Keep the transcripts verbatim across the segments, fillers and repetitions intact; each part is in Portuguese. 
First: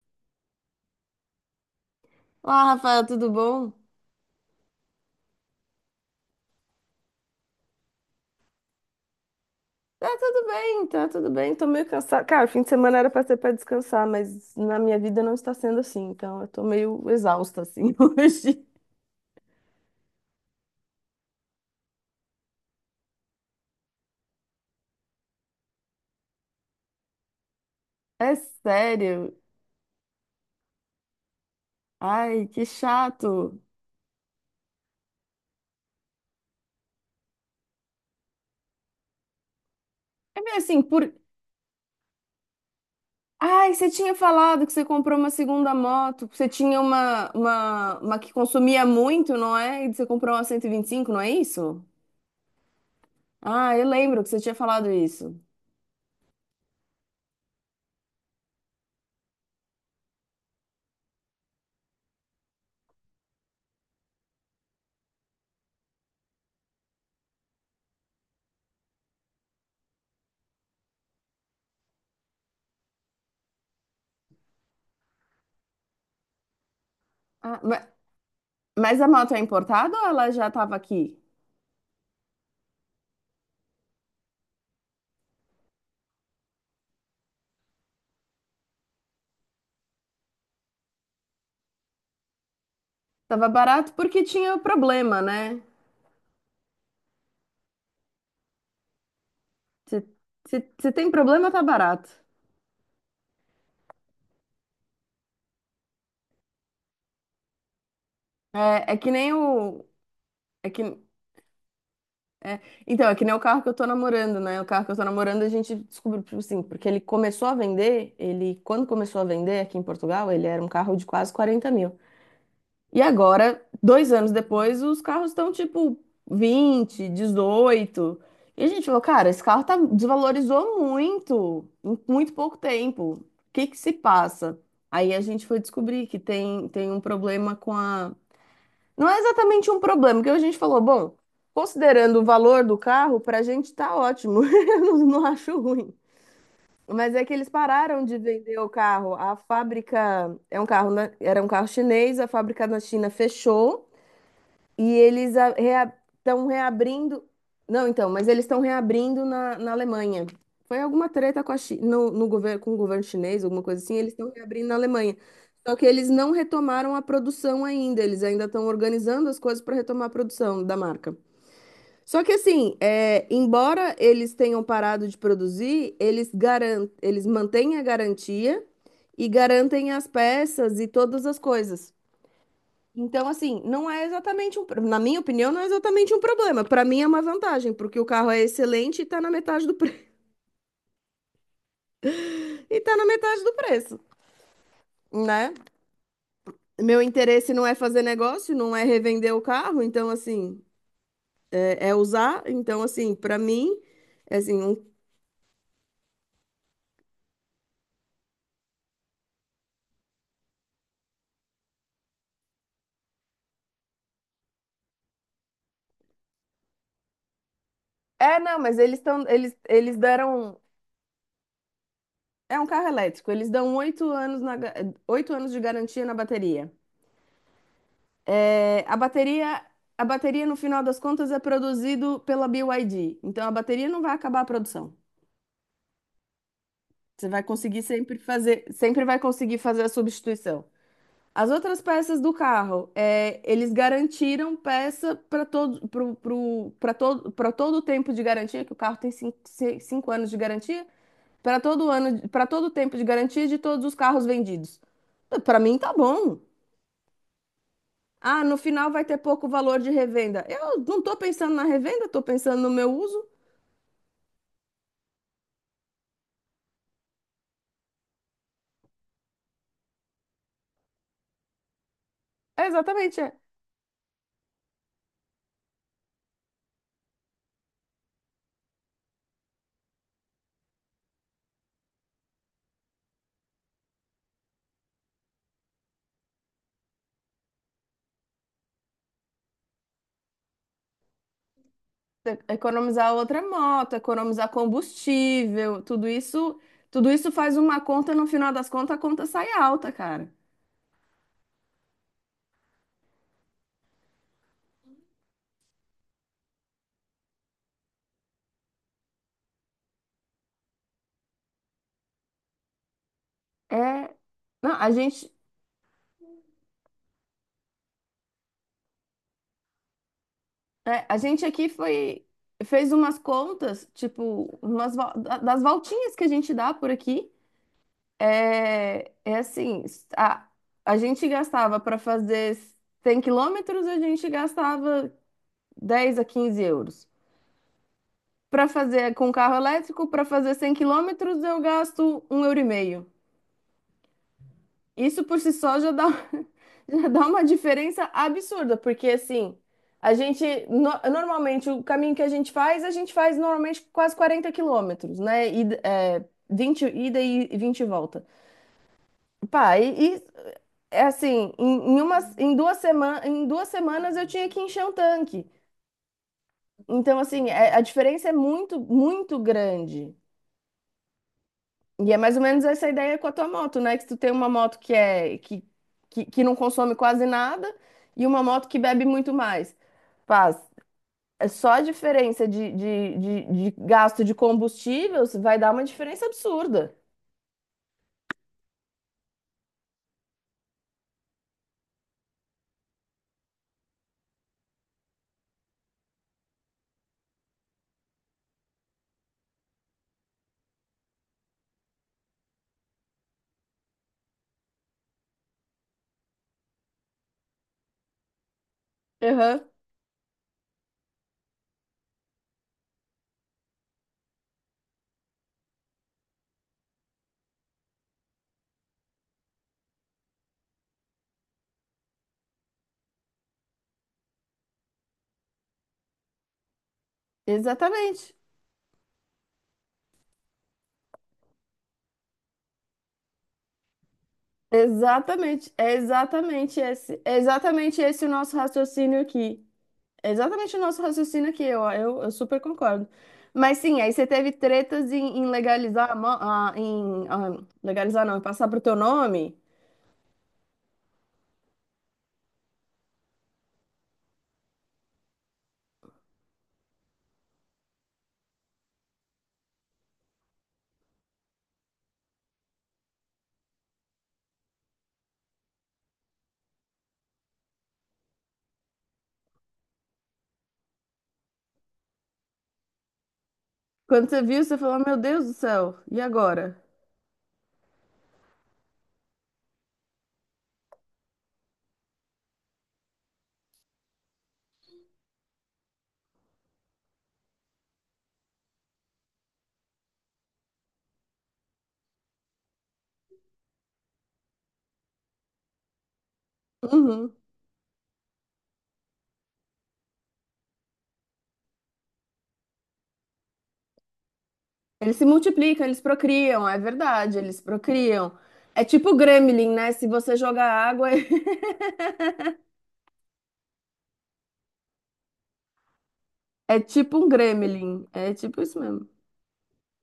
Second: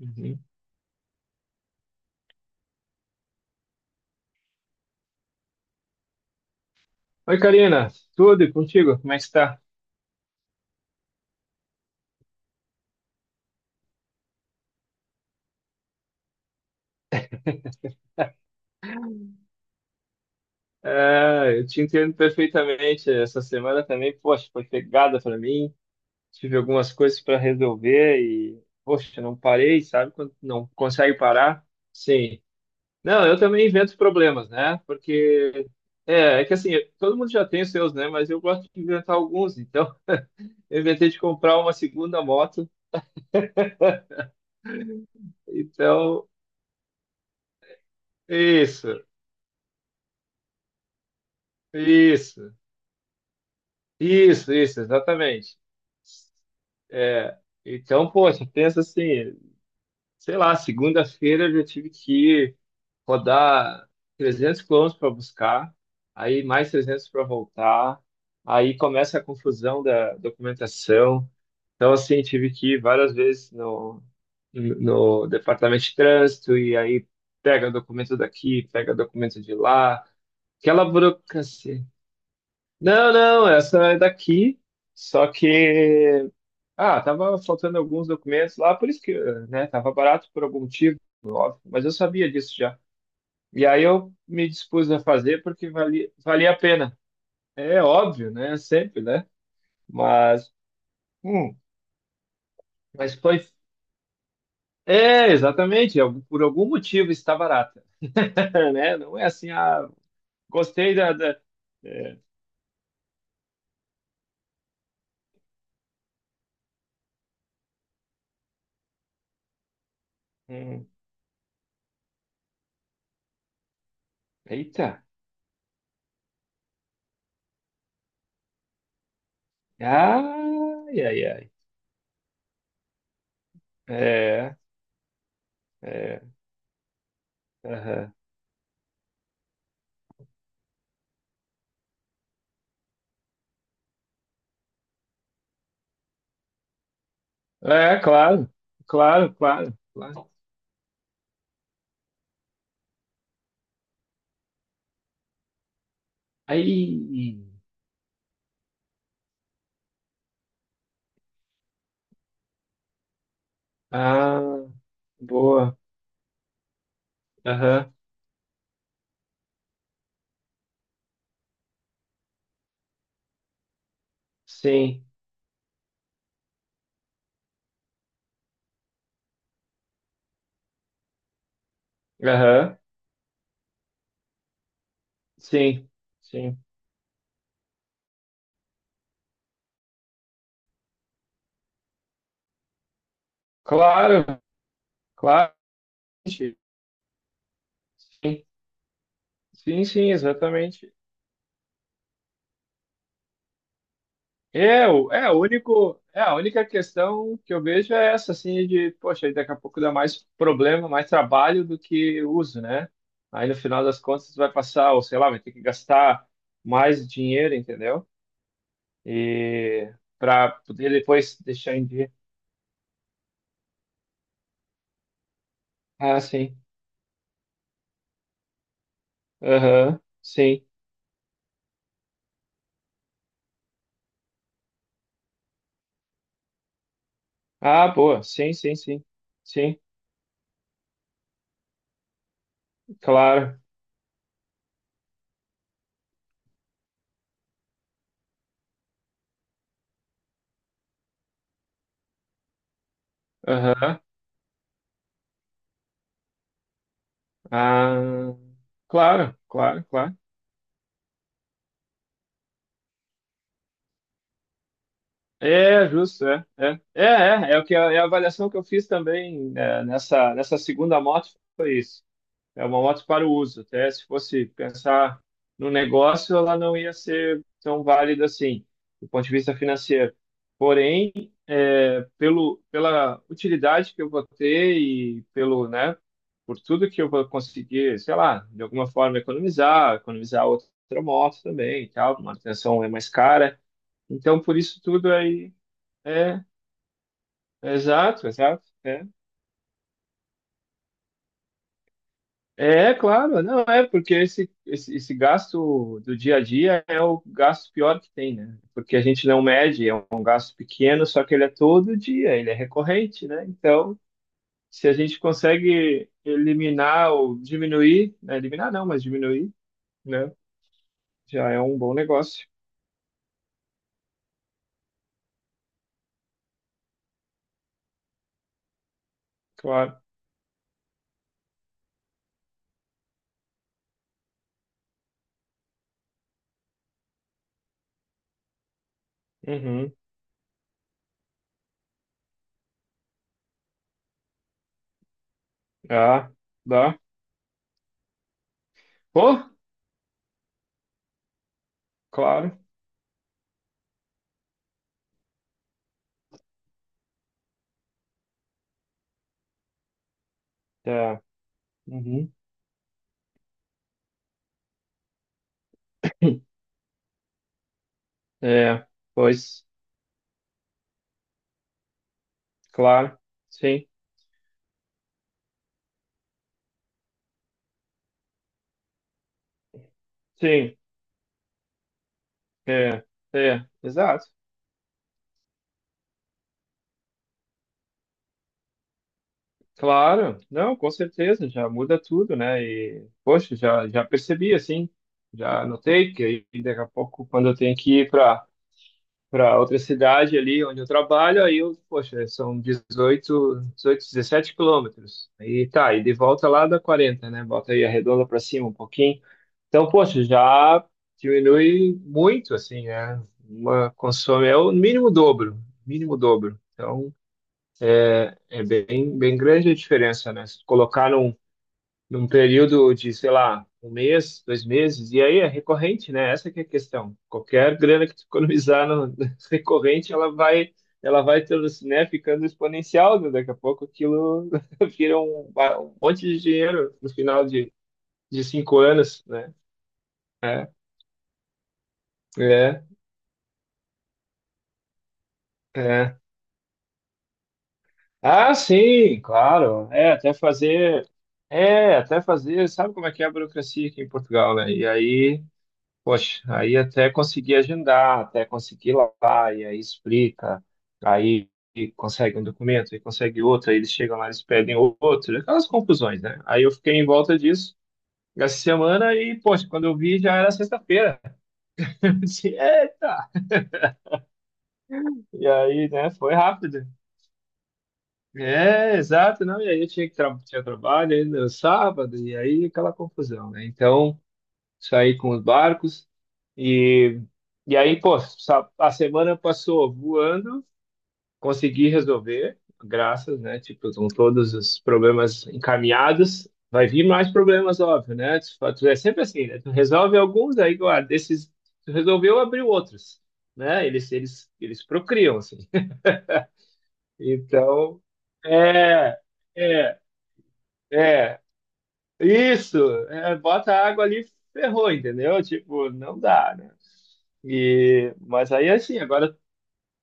Uhum. Olá, Rafael, tudo bom? Oi, Karina, tudo e contigo? Como é que está? Tá tudo bem, tá tudo bem. Tô meio cansada. Cara, fim de semana era pra ser pra descansar, mas na minha vida não está sendo assim. Então eu tô meio exausta assim hoje. Ah, eu te entendo perfeitamente. Essa semana também, poxa, foi pegada para mim. Tive algumas coisas para resolver É e, poxa, sério. não parei, sabe? Quando não consegue parar. Sim. Ai, que Não, eu chato. também invento problemas, né? Porque é, é que assim, todo mundo já tem os seus, né? Mas eu gosto de inventar alguns. Então, É meio eu assim, inventei por. de comprar uma segunda moto. Ai, você tinha falado que você comprou uma segunda Então, moto. Você tinha uma, uma, uma que consumia isso, muito, não é? E você comprou uma cento e e vinte e cinco, não é isso? isso, Ah, eu lembro que você isso, tinha isso, falado isso. exatamente. É, então, poxa, pensa assim, sei lá, segunda-feira eu já tive que rodar trezentos quilômetros para buscar, aí mais trezentos para voltar, aí começa a confusão da documentação. Então, assim, tive que ir várias vezes no, no departamento de trânsito, e aí Ah, pega ma- documento daqui, pega mas a moto é documento de importada lá, ou ela já estava aquela aqui? burocracia. Não, não, essa é daqui, só que ah, tava faltando alguns documentos lá, por isso que, né, tava barato por algum motivo, óbvio, mas eu sabia disso já. Tava E aí barato eu porque me tinha dispus a problema, fazer né? porque valia, valia a pena. É óbvio, né, sempre, né? Se, Mas, se, Se tem problema, hum, tá barato. mas foi, é, exatamente, algum- por algum motivo está barata, É, é né? que Não é nem assim, o. ah, É que, gostei da, da- é, é- então, é que nem o carro que eu tô namorando, né? O carro que eu tô namorando, a gente descobriu, tipo assim, porque ele começou a vender, ele, quando começou a vender aqui em Portugal, ele era um hum, carro de quase quarenta mil. E agora, dois anos depois, eita, os carros estão tipo vinte, dezoito. E a gente falou, cara, esse carro tá, desvalorizou ai, ai, ai, muito, em muito pouco tempo. O que que se é, passa? Aí a gente foi descobrir que é, tem, tem um problema com a. aham. Não é exatamente um problema, porque a gente falou, bom, considerando o valor do carro, pra gente tá ótimo. Eu não, não acho ruim. Mas é que eles É, pararam de claro, vender o carro. claro, A claro, claro. fábrica é um carro, na- era um carro chinês, a fábrica na China fechou. E eles estão reabrindo. Aí. Não, então, mas eles estão reabrindo na, na Alemanha. Foi alguma treta com a Chi- no, no governo, com o governo chinês, alguma coisa assim, eles estão Ah, reabrindo na Alemanha. Só boa. que eles não retomaram a produção Aham. ainda, eles ainda estão organizando as coisas para retomar a produção da marca. Só que assim, é, embora eles tenham Sim. parado de produzir, eles garan eles mantêm a garantia e garantem as peças e todas as coisas. Aham. Então, assim, não é exatamente um, pro- na minha opinião, não é Sim. exatamente um Sim. problema. Para mim é uma vantagem, porque o carro é excelente e tá na metade do pre... e tá na metade do preço, Claro, né? claro. Meu interesse não é fazer Sim, negócio, não é revender o carro, sim, então sim, assim, exatamente. é, é usar, então assim, para mim, é assim, um... É, o- é, o único, é a única questão que eu vejo é essa, assim, de, poxa, daqui a pouco dá mais problema, mais trabalho do que uso, né? Aí no final das contas vai passar, ou sei lá, vai ter que gastar mais dinheiro, entendeu? É, não, mas eles estão eles E eles para deram, poder depois deixar em dia. é um carro elétrico, eles dão oito anos na ga- oito anos de garantia na Ah, sim. bateria. É, a bateria, Aham, a bateria, no sim. final das contas, é produzido pela B Y D. Então, a bateria não vai acabar a produção. Você vai conseguir Ah, sempre boa. Sim, fazer, sim, sempre sim. vai conseguir Sim, fazer a substituição. As outras peças do carro, é, claro. eles garantiram peça para todo, pro, pro, para todo, para todo o tempo de garantia, que o carro tem cinco, se- cinco anos de garantia, para todo ano, para todo o tempo de garantia de todos os Aham. carros vendidos. Para mim, tá bom. Ah, Ah, no final vai ter claro, pouco valor claro, de claro. revenda. Eu não estou pensando na revenda, estou pensando no meu uso. É, justo, é, é. É, é, é o que a, é a avaliação que eu fiz também, é, nessa, nessa segunda moto, foi isso. É É uma moto exatamente, para o é. uso. Até se fosse pensar no negócio, ela não ia ser tão válida assim, do ponto de vista financeiro. Porém, é, pelo, pela utilidade que eu vou ter e pelo, né, por tudo que eu vou conseguir, sei lá, de alguma forma economizar, economizar outra moto também e tal, É manutenção é mais economizar outra cara. moto, Então, economizar por isso tudo aí combustível, tudo é, isso, tudo isso faz é uma conta, no exato, final exato. das contas, a É. conta sai alta, cara. É, claro, não é, porque esse, esse, esse gasto do dia a dia é o gasto pior que tem, né? Porque a gente não mede, é um gasto pequeno, só que ele é todo dia, ele é recorrente, né? Então, É, não, se a a gente gente, consegue eliminar ou diminuir, né? Eliminar não, mas diminuir, né? é, a gente Já é aqui um bom foi, negócio, fez umas contas, tipo, umas, vo- da- das voltinhas que a gente dá por aqui. É, é assim, claro. a, a gente gastava para fazer cem quilômetros, a gente gastava dez a quinze euros. Para fazer com carro Uhum. elétrico, para fazer cem quilômetros, eu gasto um euro e meio. Isso por si só já dá, Ah, dá. já dá uma diferença absurda, porque Pô, assim, a gente, no- normalmente, o caminho que a gente claro. faz, a gente faz normalmente quase quarenta quilômetros, né? E, é, vinte ida e vinte volta. Pá, e, é Tá. assim, em, em, Uhum. umas, em, duas semanas, em duas semanas eu tinha que encher um tanque. Então, assim, é- a diferença é muito, É, muito pois, grande. E é mais ou menos essa ideia claro. com a tua moto, Sim, né? Que tu tem uma moto que é que, que, que não consome quase nada e uma moto que bebe muito mais. Paz, sim, é só a diferença de, é, de, de, é, de gasto exato. de combustível vai dar uma diferença absurda. Claro, não, com certeza, já muda tudo, né? E, poxa, já, já, percebi, assim, já notei que aí daqui a pouco, quando eu tenho que ir para para outra cidade ali onde eu trabalho, aí eu, poxa, são dezoito, dezoito, dezessete quilômetros. Aí tá, e de volta lá dá quarenta, né? Bota aí a redonda para cima um pouquinho. Aham, Então, poxa, já diminui muito, assim, né? Uma consome, é o mínimo dobro, mínimo dobro. Então, é bem, bem grande a diferença, né? Se colocar num num período de, sei lá, um mês, dois meses, e aí é recorrente, né? Essa que é a questão. Qualquer grana que tu exatamente. economizar no recorrente, ela vai, ela vai tendo, né, ficando exponencial, né? Daqui a pouco aquilo vira um, Exatamente. É um monte de exatamente dinheiro no esse, é final de, exatamente esse o de nosso cinco raciocínio anos, né? aqui. É É, exatamente o nosso raciocínio aqui, eu, eu, eu super é, concordo. Mas sim, aí você teve tretas em, em legalizar, a é. mo- ah, em ah, legalizar não, em Ah, passar pro teu sim, nome. claro. É, até fazer. É, até fazer. Sabe como é que é a burocracia aqui em Portugal, né? E aí, poxa, aí até conseguir agendar, até conseguir lá, lá, e aí explica, aí consegue um documento, aí consegue outro, aí eles chegam lá, eles pedem outro, aquelas confusões, né? Aí eu fiquei em volta disso essa semana e, poxa, quando eu vi já era sexta-feira. Eu disse, Eita! Quando você viu, você falou, meu Deus E do aí, céu, né, e foi agora? rápido. É, exato, não, e aí eu tinha que tra tinha trabalho ainda no sábado, e aí aquela confusão, né? Então, saí com os barcos e, e aí, pô, sa- a semana passou voando, consegui resolver, graças, né? Tipo, estão todos os problemas encaminhados. Vai vir mais Uhum. problemas, óbvio, né? Tu fa- tu é sempre assim, né? Tu resolve alguns, aí, guarda, esses, tu resolveu, abriu outros, né? Eles, eles, eles Eles se procriam, assim. multiplicam, eles procriam, é verdade, eles Então, procriam. É tipo é, gremlin, né? é, Se você jogar água, é. Isso, é, bota água ali, ferrou, entendeu? Tipo, não dá, né? é tipo um gremlin, E, é mas tipo aí isso assim, mesmo. agora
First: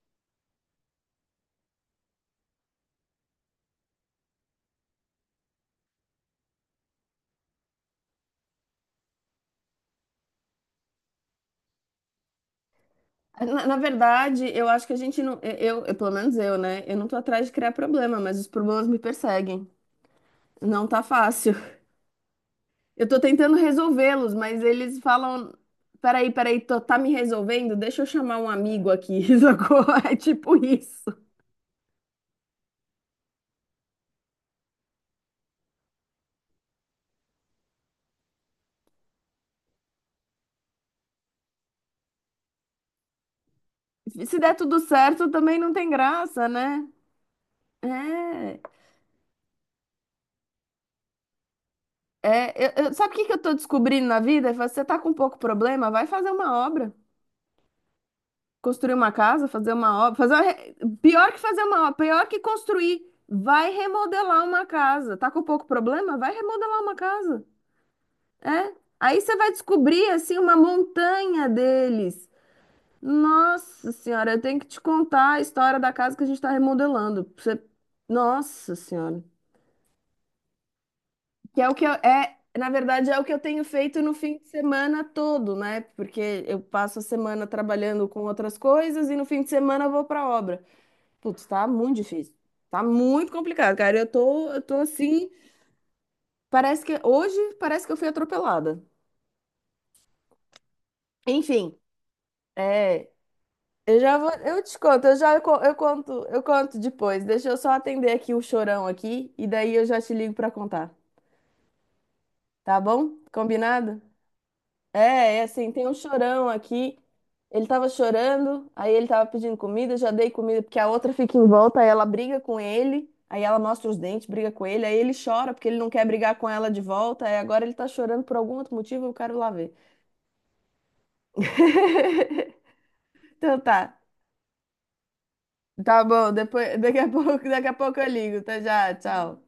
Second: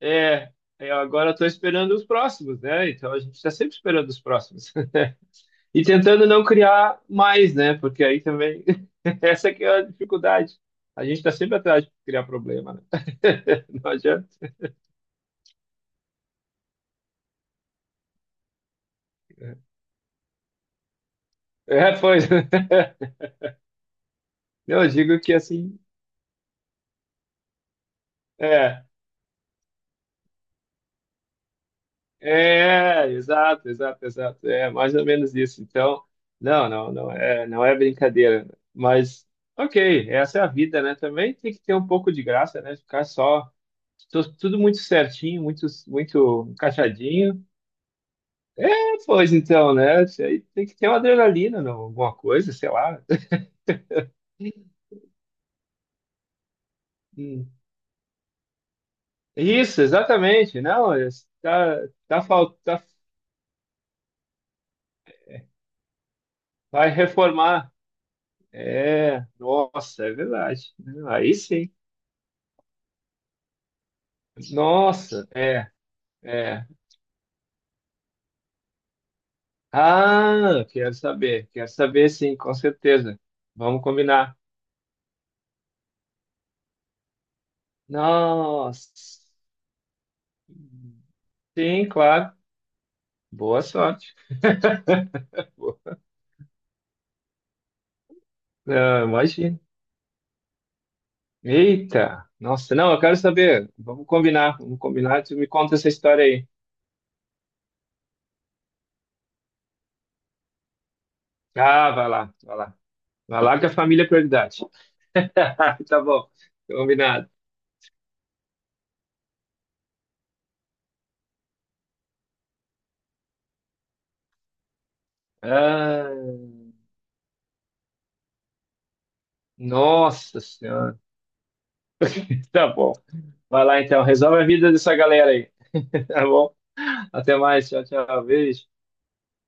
é, eu agora estou esperando os próximos, né? Então a gente está sempre esperando os próximos e tentando não criar mais, né? Porque aí também essa que é a dificuldade. A gente está sempre atrás de criar problema, né? Na, na Não adianta. verdade, eu acho que a gente não, eu, eu, pelo menos eu, né? Eu não tô atrás de criar problema, mas os problemas me perseguem. Não tá fácil. É, pois. Eu tô tentando resolvê-los, mas Não, eu eles digo que falam: assim, peraí, peraí, tô, tá me resolvendo? Deixa eu chamar um é. amigo aqui, sacou? É tipo isso. É, exato, exato, exato. É mais ou menos isso. Então, não, não, não é, não é brincadeira. Mas, ok, essa é a vida, né? Também tem que ter um pouco de graça, né? Ficar só tu- Se der tudo muito tudo certo, certinho, também muito, não tem graça, muito né? encaixadinho. É. É, pois então, né? Isso aí tem que ter uma adrenalina, não, alguma coisa, é sei eu, eu- lá. Sabe o que que eu tô descobrindo na vida? Eu falo, você tá com pouco problema? Vai fazer uma obra. Hum. Construir uma casa, fazer Isso, uma obra. Fazer uma exatamente. re- Não, isso Pior que fazer tá, uma obra, tá, pior que fal- tá, construir. Vai remodelar uma casa. Tá com pouco problema? Vai remodelar vai uma casa. reformar. É. Aí É, você vai nossa, descobrir é assim uma verdade, né? Aí montanha sim. deles. Nossa senhora, eu tenho que te Nossa, contar a é, história da casa que a gente está é. remodelando. Pra você... Nossa senhora. Ah, quero saber, Que quero é o que eu, saber sim, é, com na verdade, é certeza. o que eu tenho Vamos feito no combinar. fim de semana todo, né? Porque eu passo a semana trabalhando com outras coisas e Nossa. no fim de semana eu vou para obra. Putz, tá Sim, muito claro. difícil. Tá muito Boa complicado, cara. Eu sorte. tô, eu tô assim, parece que hoje parece que eu fui atropelada. Ah, imagina. Enfim, Eita, nossa, não, eu é, quero saber. eu Vamos já vou, combinar, eu te vamos conto, eu combinar. Tu já me co- conta eu essa conto, história eu aí. conto depois. Deixa eu só atender aqui o chorão aqui e daí eu já te ligo para contar, Ah, vai lá, vai lá. tá bom? Vai lá que a Combinado? família é prioridade. É, é assim, tem um Tá bom, chorão aqui. combinado. Ele tava chorando, aí ele tava pedindo comida, eu já dei comida porque a outra fica em volta, aí ela briga com ele, aí ela mostra os dentes, briga com ele, aí ele chora porque ele não quer Ah, brigar com ela de volta, aí agora ele tá chorando por algum outro motivo, eu quero lá ver. nossa senhora. Tá bom. Então Vai lá tá. então, resolve a vida dessa galera aí. Tá Tá bom, bom? depois, daqui a Até pouco, daqui mais, a tchau, pouco eu tchau, ligo. Tá beijo. já, tchau.